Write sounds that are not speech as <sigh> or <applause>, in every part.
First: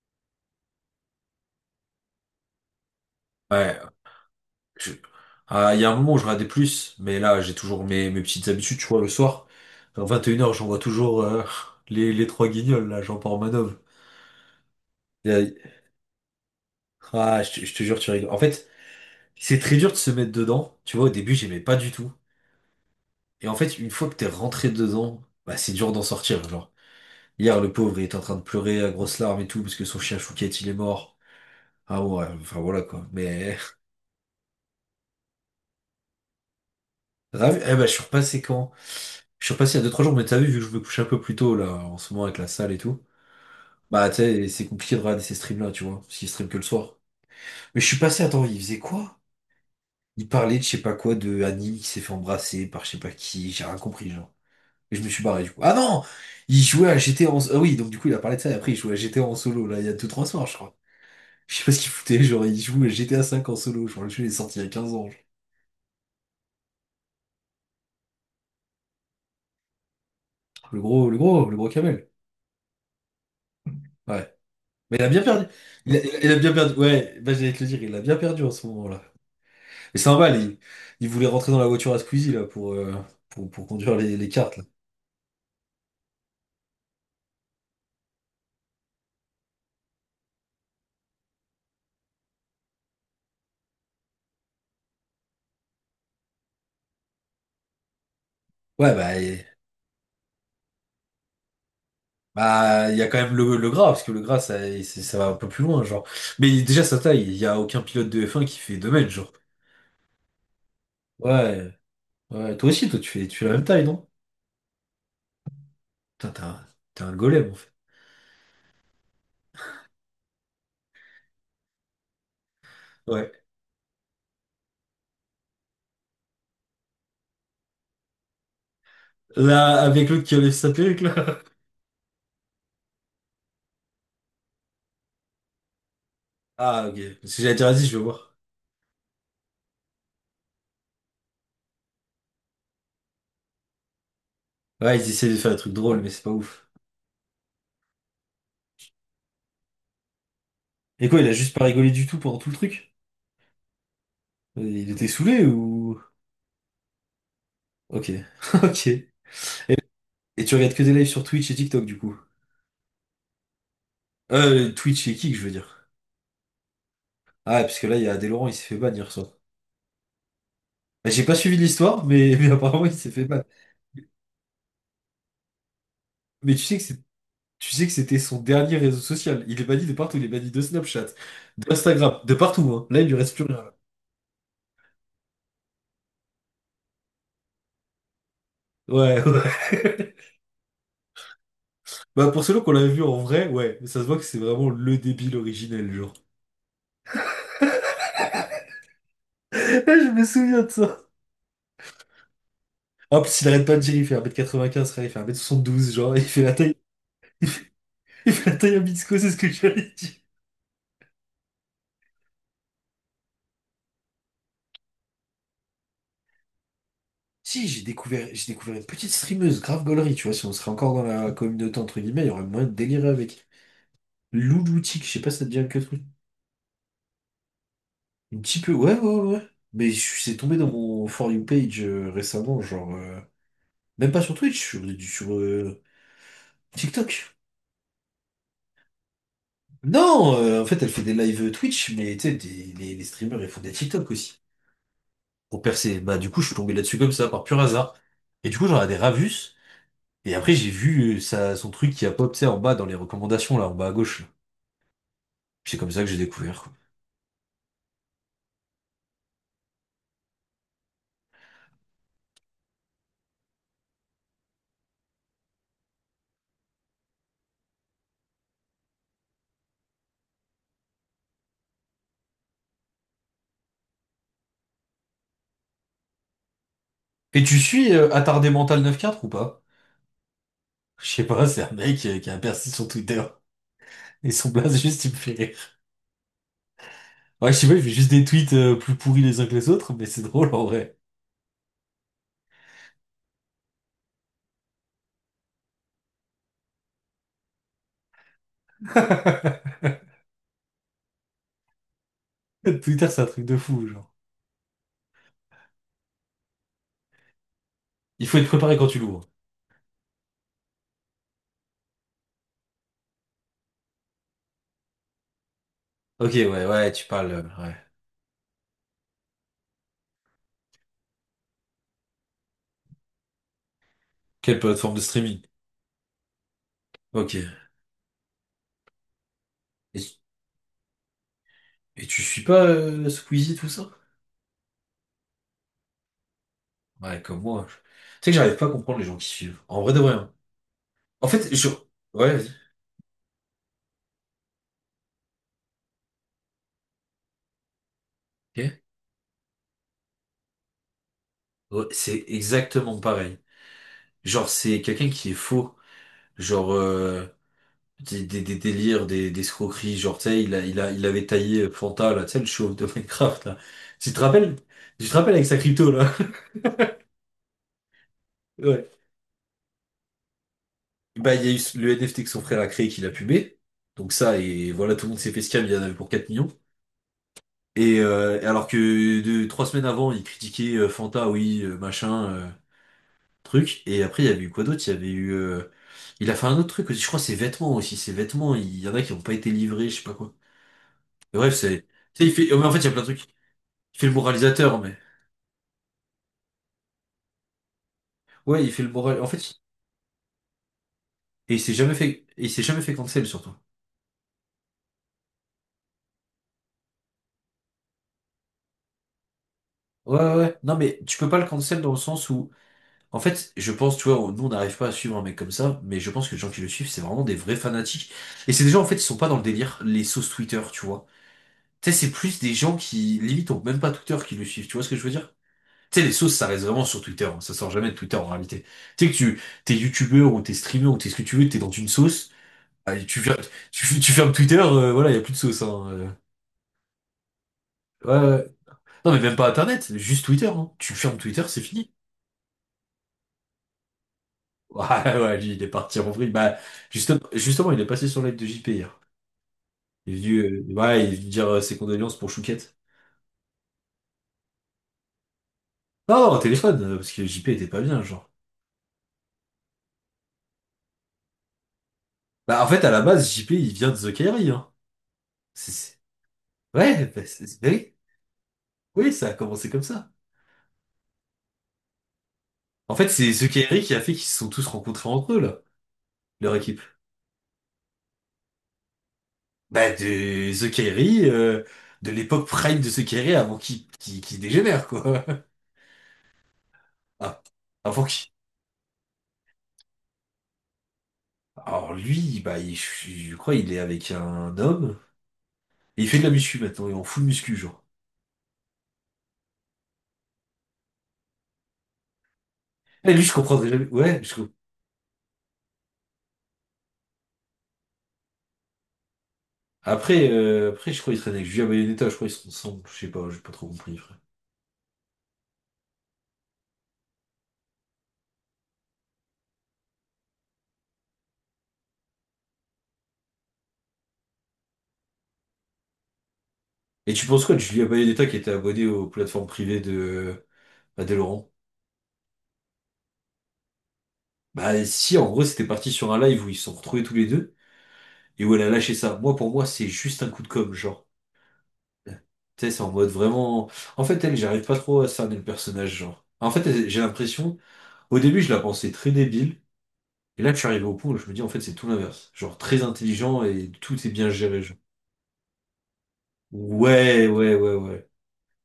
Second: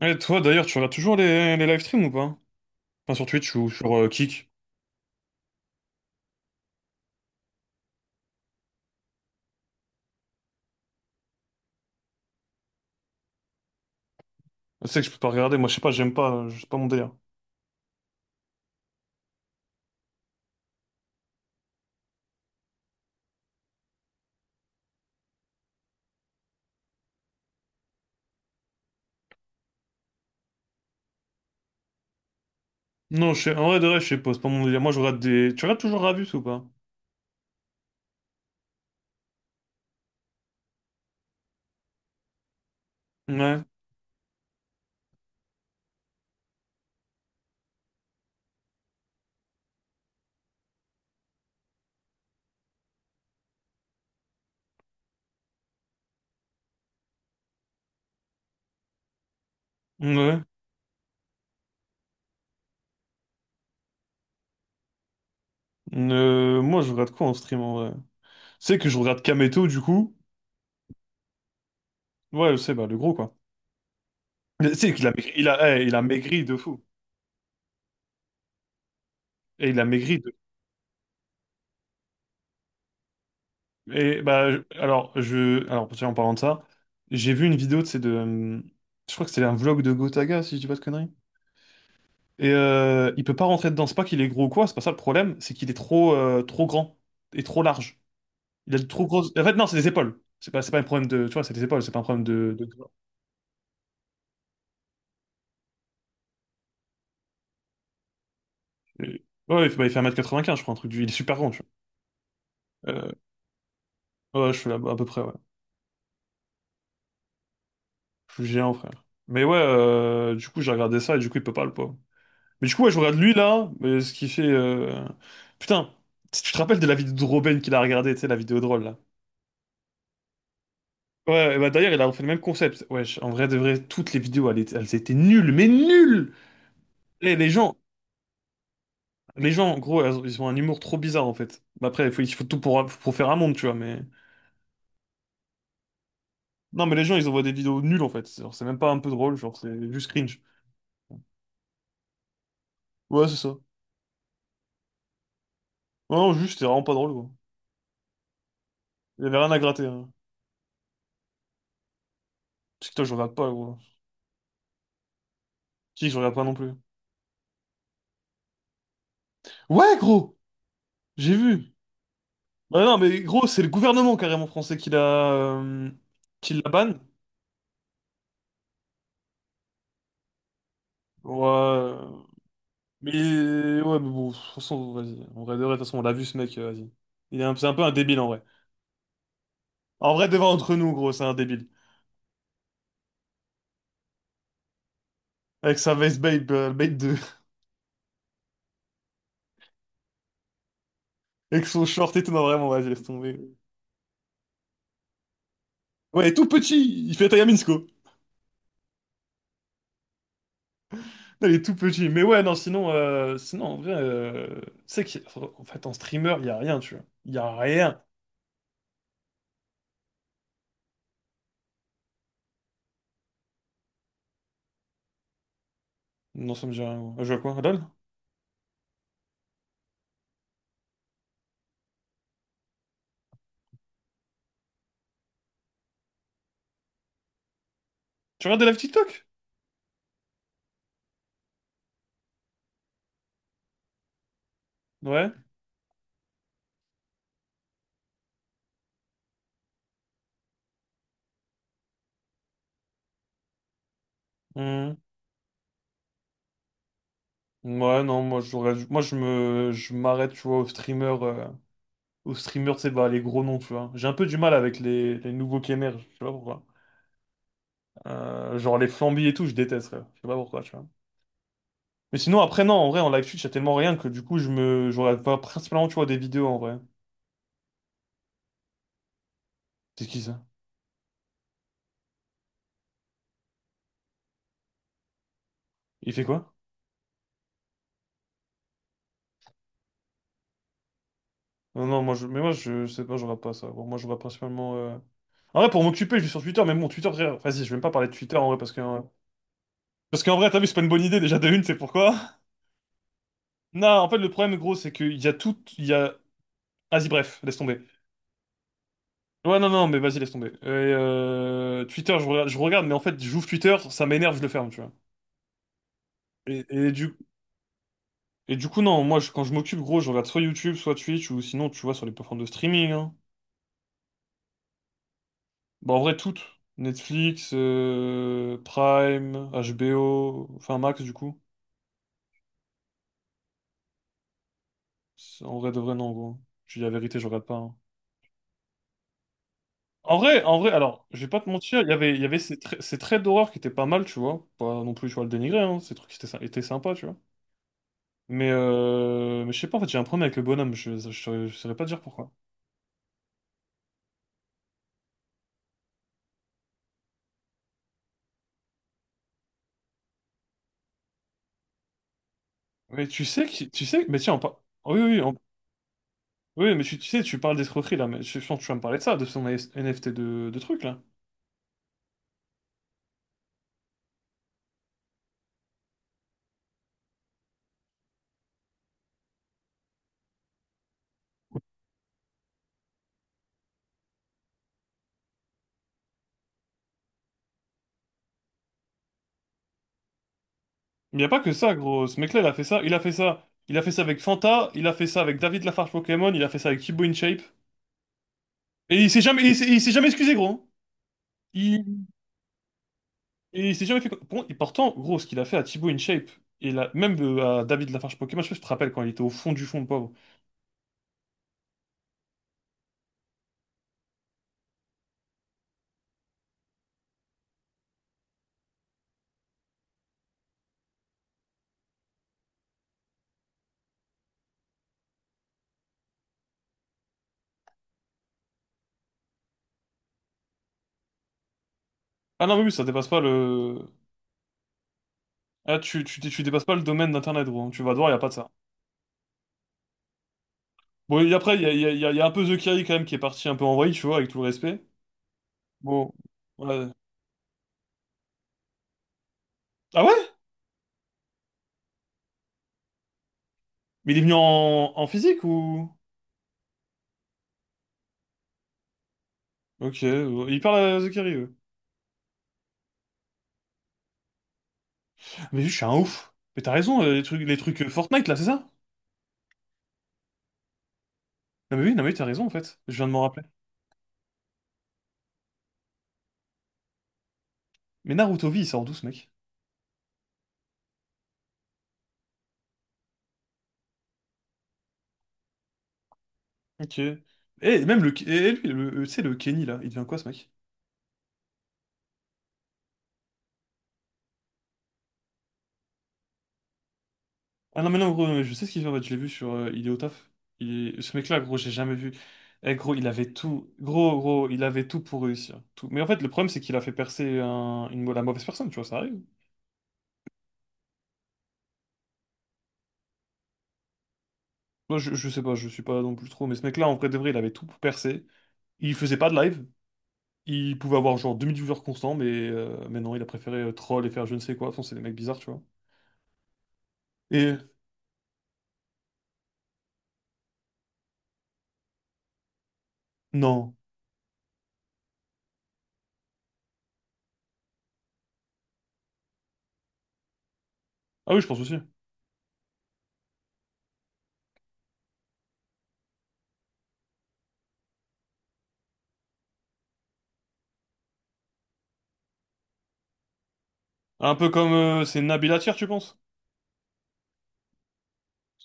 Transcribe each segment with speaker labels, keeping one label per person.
Speaker 1: Et toi d'ailleurs, tu regardes toujours les live streams ou pas? Enfin sur Twitch ou
Speaker 2: Ouais,
Speaker 1: sur Kick.
Speaker 2: je- ah, il y a un moment où je regardais plus, mais là j'ai toujours mes petites habitudes, tu vois, le soir, à 21 heures j'envoie toujours <laughs> les trois guignols, là, Jean-Paul Manov.
Speaker 1: Je sais que je peux pas
Speaker 2: Et, euh,
Speaker 1: regarder, moi je sais pas, j'aime pas, c'est pas mon délire.
Speaker 2: Ah, je te jure, tu rigoles. En fait, c'est très dur de se mettre dedans, tu vois, au début j'aimais pas du tout. Et en fait, une fois que t'es rentré dedans, bah c'est dur d'en sortir, genre. Hier, le pauvre, il était en train de pleurer à grosses larmes et tout, parce que son chien Chouquette, il est mort. Ah ouais, enfin voilà quoi.
Speaker 1: Non, je sais,
Speaker 2: Mais
Speaker 1: en vrai de vrai, je sais pas, c'est pas mon délire. Moi je regarde des. Tu regardes toujours Ravus ou pas?
Speaker 2: Ravi. Eh ben, je suis repassé quand? Je suis repassé il y a deux trois jours, mais t'as vu, vu que je me couche un peu plus tôt, là, en ce moment, avec la salle et tout.
Speaker 1: Ouais.
Speaker 2: Bah, tu sais, c'est compliqué de regarder ces streams-là, tu vois, parce qu'ils streament que le soir. Mais je suis passé, attends, il faisait quoi? Il parlait de je sais pas quoi, de Annie qui s'est fait embrasser par je sais pas qui, j'ai rien compris, genre. Et je me suis barré, du coup. Ah non! Il jouait à GTA en... Ah oui, donc du coup, il a parlé de ça, et après, il jouait à GTA en solo, là, il y a deux trois
Speaker 1: Ouais.
Speaker 2: soirs, je crois. Je sais pas ce qu'il foutait, genre, il joue à GTA 5 en solo, genre, le jeu il est sorti il y a 15 ans, genre.
Speaker 1: Moi je regarde quoi en stream en vrai? C'est que je regarde Kameto du coup.
Speaker 2: Le gros, le gros, le gros camel.
Speaker 1: Ouais, je sais, bah le gros quoi.
Speaker 2: Ouais.
Speaker 1: Mais c'est
Speaker 2: Mais il
Speaker 1: qu'il
Speaker 2: a
Speaker 1: a
Speaker 2: bien
Speaker 1: maigri,
Speaker 2: perdu.
Speaker 1: il a, il a
Speaker 2: Il a
Speaker 1: maigri
Speaker 2: bien
Speaker 1: de
Speaker 2: perdu.
Speaker 1: fou.
Speaker 2: Ouais, bah, j'allais te le dire, il a bien perdu en ce moment-là.
Speaker 1: Et il a
Speaker 2: Mais c'est
Speaker 1: maigri
Speaker 2: un
Speaker 1: de.
Speaker 2: bal, il voulait rentrer dans la voiture à Squeezie là, pour conduire
Speaker 1: Et
Speaker 2: les cartes. Là.
Speaker 1: alors je. Alors tiens, en parlant de ça, j'ai vu une vidéo de c'est de. Je crois que c'était un vlog de Gotaga, si je dis pas de conneries. Et il peut pas rentrer dedans. C'est pas qu'il est gros ou quoi, c'est pas ça le problème, c'est qu'il est trop, trop grand et trop large. Il a de
Speaker 2: Ouais,
Speaker 1: trop grosses. En fait, non, c'est des épaules. C'est pas un problème de. Tu vois, c'est des épaules, c'est pas un problème de. De...
Speaker 2: bah, il y a quand même le gras, parce que le gras, ça, ça va un peu plus loin, genre. Mais déjà, sa taille, il n'y a aucun pilote de F1 qui fait 2 mètres,
Speaker 1: Euh,
Speaker 2: genre.
Speaker 1: ouais, il fait un mètre quatre-vingt-quinze, je crois, un truc du. Il est super grand, tu
Speaker 2: Ouais, ouais, toi aussi,
Speaker 1: vois.
Speaker 2: toi, tu fais la même taille, non?
Speaker 1: Ouais, je suis là, à peu près, ouais.
Speaker 2: Putain, t'es un golem, en fait.
Speaker 1: Je suis géant, frère. Mais ouais, du coup, j'ai regardé ça et du coup, il peut pas, le pauvre. Mais du coup, ouais, je regarde
Speaker 2: Ouais.
Speaker 1: lui là, mais ce qui fait. Putain, si tu te rappelles de la vidéo de Robin qu'il a regardé, tu sais, la vidéo drôle là.
Speaker 2: Là, avec l'autre qui enlève sa perruque, là.
Speaker 1: Ouais, bah d'ailleurs, il a refait le même concept. Wesh, en vrai de vrai, toutes les vidéos, elles étaient nulles, mais nulles!
Speaker 2: Ah, ok.
Speaker 1: Et
Speaker 2: Parce que
Speaker 1: les
Speaker 2: j'allais dire,
Speaker 1: gens,
Speaker 2: vas-y, je vais voir.
Speaker 1: les gens, en gros, ils ont un humour trop bizarre, en fait. Bah après, il faut tout pour faire un monde, tu vois, mais...
Speaker 2: Ouais, ils essaient de faire des trucs drôles, mais c'est pas ouf.
Speaker 1: Non, mais les gens, ils envoient des vidéos nulles, en fait. Genre, c'est même pas un peu drôle, genre, c'est juste cringe.
Speaker 2: Et quoi, il a juste pas rigolé du tout pendant tout le truc?
Speaker 1: Ouais, c'est ça. Ouais,
Speaker 2: Il était saoulé ou...
Speaker 1: non, juste, c'est vraiment pas drôle, quoi.
Speaker 2: Ok, <laughs> ok.
Speaker 1: Il y avait rien à gratter, hein.
Speaker 2: Et tu regardes que des lives sur Twitch et TikTok du coup?
Speaker 1: TikTok, je regarde pas, gros.
Speaker 2: Twitch et Kick, je veux dire.
Speaker 1: Qui, je regarde pas non plus.
Speaker 2: Ah, parce que là, il y a Adèle Laurent, il s'est fait ban hier soir.
Speaker 1: Ouais, gros!
Speaker 2: Bah, j'ai pas
Speaker 1: J'ai
Speaker 2: suivi
Speaker 1: vu!
Speaker 2: l'histoire, mais <laughs> mais
Speaker 1: Bah
Speaker 2: apparemment, il
Speaker 1: non,
Speaker 2: s'est
Speaker 1: mais
Speaker 2: fait ban.
Speaker 1: gros, c'est le gouvernement, carrément, français, qui
Speaker 2: Mais tu
Speaker 1: l'a
Speaker 2: sais que
Speaker 1: ban.
Speaker 2: c'est, tu sais que c'était son dernier réseau social. Il est banni de partout. Il est banni de Snapchat,
Speaker 1: Ouais...
Speaker 2: d'Instagram, de partout, hein. Là, il lui reste plus rien.
Speaker 1: Ouais, mais bon, de toute façon, vas-y. En vrai, de toute façon, on l'a vu ce mec, vas-y. C'est un peu un débile en vrai.
Speaker 2: Ouais,
Speaker 1: En
Speaker 2: ouais.
Speaker 1: vrai, devant entre nous, gros, c'est un débile.
Speaker 2: <laughs> Bah, pour ceux qu'on l'avait vu en vrai, ouais. Mais ça se voit que c'est vraiment le débile
Speaker 1: Avec
Speaker 2: originel,
Speaker 1: sa
Speaker 2: genre.
Speaker 1: veste babe, babe deux
Speaker 2: <laughs> Je me souviens de ça.
Speaker 1: <laughs> avec son short et tout, non, vraiment, vas-y, laisse
Speaker 2: En
Speaker 1: tomber.
Speaker 2: plus, il arrête pas de dire, il fait 1m95, frère, il fait 1m72, genre,
Speaker 1: Ouais, il est tout petit, il fait la taille à Minsko.
Speaker 2: il fait la taille à Mitsuko, c'est ce que j'allais dire.
Speaker 1: Non, il est tout petit. Mais ouais, non, sinon, sinon en vrai, tu sais qu'en fait, en streamer, il y a rien, tu vois. Il y a
Speaker 2: Si,
Speaker 1: rien.
Speaker 2: j'ai découvert une petite streameuse, grave gaulerie, tu vois, si on serait encore dans la communauté, entre guillemets, il y aurait moyen de délirer avec. Louloutique, je sais pas si ça te dit quelque chose.
Speaker 1: Non, ça me dit rien. Moi, je vois quoi, LOL?
Speaker 2: Un petit peu, ouais, ouais, ouais, ouais. Mais je suis tombé dans mon For You page récemment, genre, même pas sur Twitch, sur TikTok.
Speaker 1: Tu regardes de la TikTok?
Speaker 2: Non, en fait, elle fait des lives Twitch, mais tu sais, les streamers, ils font des TikTok aussi
Speaker 1: Ouais.
Speaker 2: pour percer. Bah, du coup, je suis tombé là-dessus comme ça, par pur hasard. Et du coup, j'en ai des Ravus. Et après, j'ai vu ça, son truc qui a pop, tu sais, en bas dans les recommandations, là, en bas à gauche, là.
Speaker 1: Hmm.
Speaker 2: C'est comme ça que j'ai découvert, quoi.
Speaker 1: Ouais, non, moi, moi, je m'arrête, tu vois, aux streamers. Aux streamers, tu sais, bah, les gros noms, tu vois. J'ai un peu du mal avec les nouveaux qui émergent, je sais pas pourquoi. Genre les Flamby et tout, je déteste, frère. Je sais pas pourquoi, tu vois. Mais sinon, après, non, en vrai, en live Twitch, y a tellement rien que du coup, je regarde pas principalement, tu vois, des vidéos, en vrai.
Speaker 2: Et tu suis Attardé Mental 9-4 ou pas?
Speaker 1: C'est qui ça?
Speaker 2: Je sais pas, c'est un mec qui a percé son Twitter. Et son blaze, juste, il me fait rire.
Speaker 1: Il fait quoi?
Speaker 2: Ouais, je sais pas, il fait juste des tweets plus pourris les uns que les autres, mais c'est drôle en vrai.
Speaker 1: Non, non, mais moi, je sais pas, je regarde pas ça. Bon, moi, je regarde principalement, en vrai, pour m'occuper, je suis sur Twitter, mais bon, Twitter, frère, vas-y, je vais même pas parler de Twitter, en vrai,
Speaker 2: <laughs>
Speaker 1: parce qu'en vrai, t'as vu, c'est pas une bonne idée, déjà, de une, c'est pourquoi?
Speaker 2: Twitter, c'est un truc de fou,
Speaker 1: Non, en
Speaker 2: genre.
Speaker 1: fait, le problème, gros, c'est qu'il y a tout, il y a... Vas-y, bref, laisse tomber.
Speaker 2: Il faut être préparé quand tu l'ouvres.
Speaker 1: Ouais, non, non, mais vas-y, laisse tomber. Et, Twitter, je regarde, mais en fait, j'ouvre Twitter, ça m'énerve, je le ferme, tu vois.
Speaker 2: Ok,
Speaker 1: Et,
Speaker 2: ouais,
Speaker 1: et
Speaker 2: ouais, tu
Speaker 1: du,
Speaker 2: parles, ouais.
Speaker 1: et du coup, non, moi, quand je m'occupe, gros, je regarde soit YouTube, soit Twitch, ou sinon, tu vois, sur les plateformes de streaming, hein.
Speaker 2: Quelle plateforme de streaming?
Speaker 1: Bah, en vrai, toutes.
Speaker 2: Ok.
Speaker 1: Netflix, Prime,
Speaker 2: Et
Speaker 1: HBO, enfin, Max, du coup.
Speaker 2: Et tu suis pas Squeezie, tout ça?
Speaker 1: En vrai, de vrai, non, gros. Je dis la vérité,
Speaker 2: Ouais,
Speaker 1: je
Speaker 2: comme
Speaker 1: regarde pas,
Speaker 2: moi,
Speaker 1: hein.
Speaker 2: tu sais que j'arrive pas à comprendre les gens qui suivent. En vrai de vrai, hein.
Speaker 1: En vrai, alors, je vais
Speaker 2: En
Speaker 1: pas te
Speaker 2: fait, je...
Speaker 1: mentir, il y
Speaker 2: Ouais,
Speaker 1: avait
Speaker 2: vas-y.
Speaker 1: ces traits d'horreur qui étaient pas mal, tu vois. Pas non plus, tu vois, le dénigrer, hein. Ces trucs qui étaient, sy- étaient sympas, tu vois.
Speaker 2: Ok.
Speaker 1: Mais je sais pas, en fait, j'ai un problème avec le bonhomme, je saurais pas
Speaker 2: Ouais,
Speaker 1: te dire
Speaker 2: c'est
Speaker 1: pourquoi.
Speaker 2: exactement pareil. Genre, c'est quelqu'un qui est faux. Genre, des délires, des escroqueries. Genre, tu sais, il avait taillé Fanta, là, tu sais, le chauve de
Speaker 1: Mais tu
Speaker 2: Minecraft,
Speaker 1: sais
Speaker 2: là.
Speaker 1: que, tu sais,
Speaker 2: Tu
Speaker 1: mais
Speaker 2: te
Speaker 1: tiens,
Speaker 2: rappelles?
Speaker 1: oh,
Speaker 2: Tu te
Speaker 1: oui, on-
Speaker 2: rappelles avec sa crypto, là? <laughs>
Speaker 1: oui, mais tu sais, tu parles d'escroquerie, là, mais je pense que tu vas me
Speaker 2: Ouais.
Speaker 1: parler de ça, de son AS NFT de truc, là.
Speaker 2: Bah, il y a eu le NFT que son frère a créé qu'il a pubé. Donc ça, et voilà, tout le monde s'est fait scam, il y en avait pour 4 millions. Et et alors que deux, trois semaines avant, ils critiquaient Fanta, oui, machin, truc. Et après, il y avait eu quoi d'autre? Il y avait eu... il a fait un autre truc aussi, je crois, ses vêtements aussi. Ses vêtements, il y en a qui n'ont pas été livrés, je sais pas quoi.
Speaker 1: Il n'y a
Speaker 2: Mais
Speaker 1: pas que
Speaker 2: bref,
Speaker 1: ça,
Speaker 2: c'est...
Speaker 1: gros. Ce
Speaker 2: Tu sais, il
Speaker 1: mec-là, il a
Speaker 2: fait...
Speaker 1: fait
Speaker 2: Mais en fait,
Speaker 1: ça.
Speaker 2: il y a
Speaker 1: Il a
Speaker 2: plein de
Speaker 1: fait
Speaker 2: trucs.
Speaker 1: ça. Il a fait
Speaker 2: Il
Speaker 1: ça
Speaker 2: fait le
Speaker 1: avec Fanta.
Speaker 2: moralisateur,
Speaker 1: Il a
Speaker 2: mais...
Speaker 1: fait ça avec David Lafarge Pokémon. Il a fait ça avec Thibaut InShape.
Speaker 2: Ouais, il fait le
Speaker 1: Et
Speaker 2: moral... En fait,
Speaker 1: il s'est jamais excusé, gros. Il,
Speaker 2: et il s'est jamais fait cancel, surtout.
Speaker 1: et il s'est jamais fait. Bon, et pourtant, gros, ce qu'il a fait à Thibaut InShape, et là, même à David Lafarge Pokémon, je sais pas si tu te rappelles quand il était au fond du fond, le pauvre.
Speaker 2: Ouais, ouais, ouais. Non, mais tu peux pas le cancel dans le sens où... En fait, je pense, tu vois, nous on n'arrive pas à suivre un mec comme ça, mais je pense que les gens qui le suivent, c'est vraiment des vrais fanatiques. Et c'est des gens, en fait, ils sont pas dans le délire, les sauces Twitter, tu vois. Tu sais, c'est plus des gens qui, limite, ont même pas Twitter qui le suivent, tu vois ce que je veux dire? Tu sais, les sauces, ça reste vraiment sur Twitter, hein, ça sort jamais de Twitter en réalité. Tu sais que tu, t'es youtubeur ou t'es streamer ou t'es ce que tu veux, t'es dans une sauce,
Speaker 1: Ah non, mais oui, ça
Speaker 2: ah, et
Speaker 1: dépasse pas le.
Speaker 2: tu fermes Twitter, voilà, il y a plus de sauce,
Speaker 1: Ah,
Speaker 2: hein,
Speaker 1: tu dépasses pas le domaine d'Internet, gros, hein. Tu vas devoir, y a
Speaker 2: Ouais,
Speaker 1: pas de
Speaker 2: ouais.
Speaker 1: ça.
Speaker 2: Non, mais même pas Internet, juste Twitter, hein. Tu
Speaker 1: Bon,
Speaker 2: fermes
Speaker 1: et
Speaker 2: Twitter,
Speaker 1: après,
Speaker 2: c'est
Speaker 1: il y a, y a-
Speaker 2: fini.
Speaker 1: y a- y a un peu The Kerry quand même qui est parti un peu en vrille, tu vois, avec tout le respect.
Speaker 2: Ouais, ouais, lui, il est parti en
Speaker 1: Bon.
Speaker 2: vrille. Bah,
Speaker 1: Ouais.
Speaker 2: justement, il est passé sur l'aide de JP hier.
Speaker 1: Ah
Speaker 2: Il est
Speaker 1: ouais?
Speaker 2: venu, ouais, il est venu dire ses condoléances pour Chouquette.
Speaker 1: Mais il est venu en, en physique ou.
Speaker 2: Non, non, au téléphone, parce que JP était pas bien, genre.
Speaker 1: Ok, ouais, il parle à The Kerry, ouais.
Speaker 2: Bah, en fait, à la base, JP, il vient de The Kairi, hein.
Speaker 1: Mais je
Speaker 2: C'est-
Speaker 1: suis un
Speaker 2: c'est-
Speaker 1: ouf. Mais t'as raison,
Speaker 2: Ouais, bah,
Speaker 1: les
Speaker 2: bah
Speaker 1: trucs
Speaker 2: oui,
Speaker 1: Fortnite là, c'est ça?
Speaker 2: oui, ça a commencé comme ça.
Speaker 1: Non mais oui, non mais oui, t'as raison en fait.
Speaker 2: En
Speaker 1: Je viens
Speaker 2: fait,
Speaker 1: de m'en
Speaker 2: c'est
Speaker 1: rappeler.
Speaker 2: The Kairi qui a fait qu'ils se sont tous rencontrés entre eux, là, leur équipe.
Speaker 1: Mais Naruto V, il sort d'où ce mec?
Speaker 2: Bah, de The Kairi, de l'époque prime de The Kairi avant qu'il dégénère, quoi. <laughs>
Speaker 1: Ok.
Speaker 2: Ah,
Speaker 1: Et même
Speaker 2: avant
Speaker 1: le.
Speaker 2: qu'il...
Speaker 1: Et lui, tu sais, le Kenny là, il devient quoi ce mec?
Speaker 2: Alors lui, bah, je crois il est avec un homme. Et il fait de la muscu maintenant, il est en full muscu,
Speaker 1: Ah
Speaker 2: genre.
Speaker 1: non, mais non, gros, je sais ce qu'il fait en fait, je l'ai vu sur il est au taf. Ce mec-là, gros, j'ai jamais vu. Eh, gros, il
Speaker 2: Et lui,
Speaker 1: avait
Speaker 2: je comprendrais
Speaker 1: tout.
Speaker 2: jamais.
Speaker 1: Gros,
Speaker 2: Ouais,
Speaker 1: gros, il avait tout pour réussir. Tout. Mais en fait, le problème, c'est qu'il a fait percer une... la mauvaise personne, tu vois, ça arrive.
Speaker 2: après, je crois qu'il traîne avec Julia Bayonetta, je crois qu'ils sont ensemble. Je sais pas, j'ai pas trop compris, frère.
Speaker 1: Moi, je sais pas, je suis pas non plus trop, mais ce mec-là, en vrai de vrai, il avait tout pour percer. Il faisait pas de live. Il pouvait avoir genre 2000 viewers constants, mais non, il a préféré troll et faire je ne sais quoi. Enfin, c'est des mecs bizarres, tu vois.
Speaker 2: Et tu penses quoi
Speaker 1: Et
Speaker 2: de Julia Bayonetta qui était abonnée aux plateformes privées de Adèle Laurent?
Speaker 1: non.
Speaker 2: Bah si, en gros, c'était parti sur un live où ils se sont retrouvés tous les deux et où elle a lâché ça. Moi, pour moi, c'est juste un coup de com', genre.
Speaker 1: Ah oui, je pense aussi.
Speaker 2: Tu sais, c'est en mode vraiment. En fait, elle, j'arrive pas trop à cerner le personnage, genre. En fait, elle- j'ai l'impression, au début, je la pensais très débile. Et là, je suis arrivé au point où je me dis, en fait, c'est tout l'inverse. Genre, très intelligent et tout est bien
Speaker 1: Un peu
Speaker 2: géré,
Speaker 1: comme
Speaker 2: genre.
Speaker 1: c'est Nabil Attir, tu penses?
Speaker 2: Ouais, ouais, ouais, ouais.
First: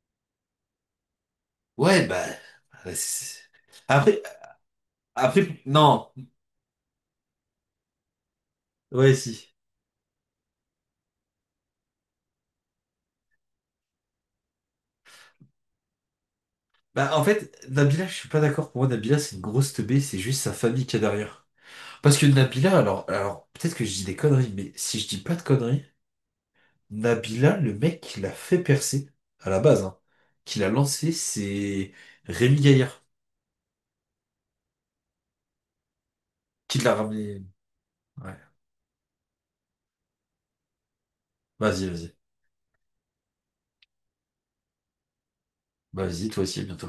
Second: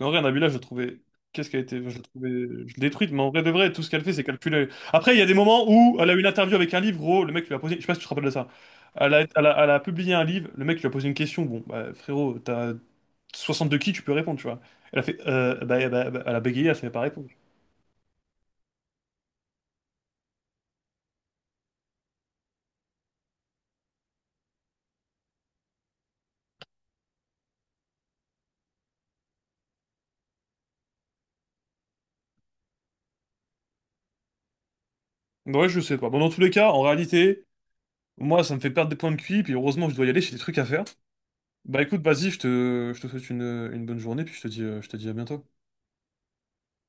Speaker 1: En vrai, Nabila, je trouvais. Qu'est-ce qu'elle était. Je
Speaker 2: Ouais, bah.
Speaker 1: trouvais. Je l'ai
Speaker 2: Ouais,
Speaker 1: détruite, mais en
Speaker 2: c'est-
Speaker 1: vrai de vrai, tout ce qu'elle fait,
Speaker 2: après,
Speaker 1: c'est calculer. Après, il y a des
Speaker 2: après,
Speaker 1: moments où elle
Speaker 2: non.
Speaker 1: a eu une interview avec un livre, gros, le mec lui a posé. Je sais pas si tu te rappelles de ça.
Speaker 2: Ouais, si.
Speaker 1: Elle a publié un livre, le mec lui a posé une question. Bon, bah, frérot, t'as 62 qui, tu peux répondre, tu vois. Elle a fait. Elle a bégayé, elle savait pas
Speaker 2: Bah, en
Speaker 1: répondre.
Speaker 2: fait, Nabila, je suis pas d'accord. Pour moi, Nabila, c'est une grosse teubée, c'est juste sa famille qui est derrière. Parce que Nabila, alors, peut-être que je dis des conneries, mais si je dis pas de conneries, Nabila, le mec qui l'a fait percer, à la base, hein, qui l'a lancé, c'est Rémi Gaillard,
Speaker 1: Ouais, je sais pas. Bon, dans tous les cas,
Speaker 2: qui
Speaker 1: en
Speaker 2: l'a
Speaker 1: réalité,
Speaker 2: ramené. Ouais.
Speaker 1: moi, ça me fait perdre des points de Q. QI, puis heureusement, je dois y aller, j'ai des trucs à faire. Bah,
Speaker 2: Vas-y,
Speaker 1: écoute,
Speaker 2: vas-y.
Speaker 1: vas-y, je te souhaite une bonne journée, puis je te dis à bientôt.
Speaker 2: Bah, vas-y, toi aussi, à bientôt.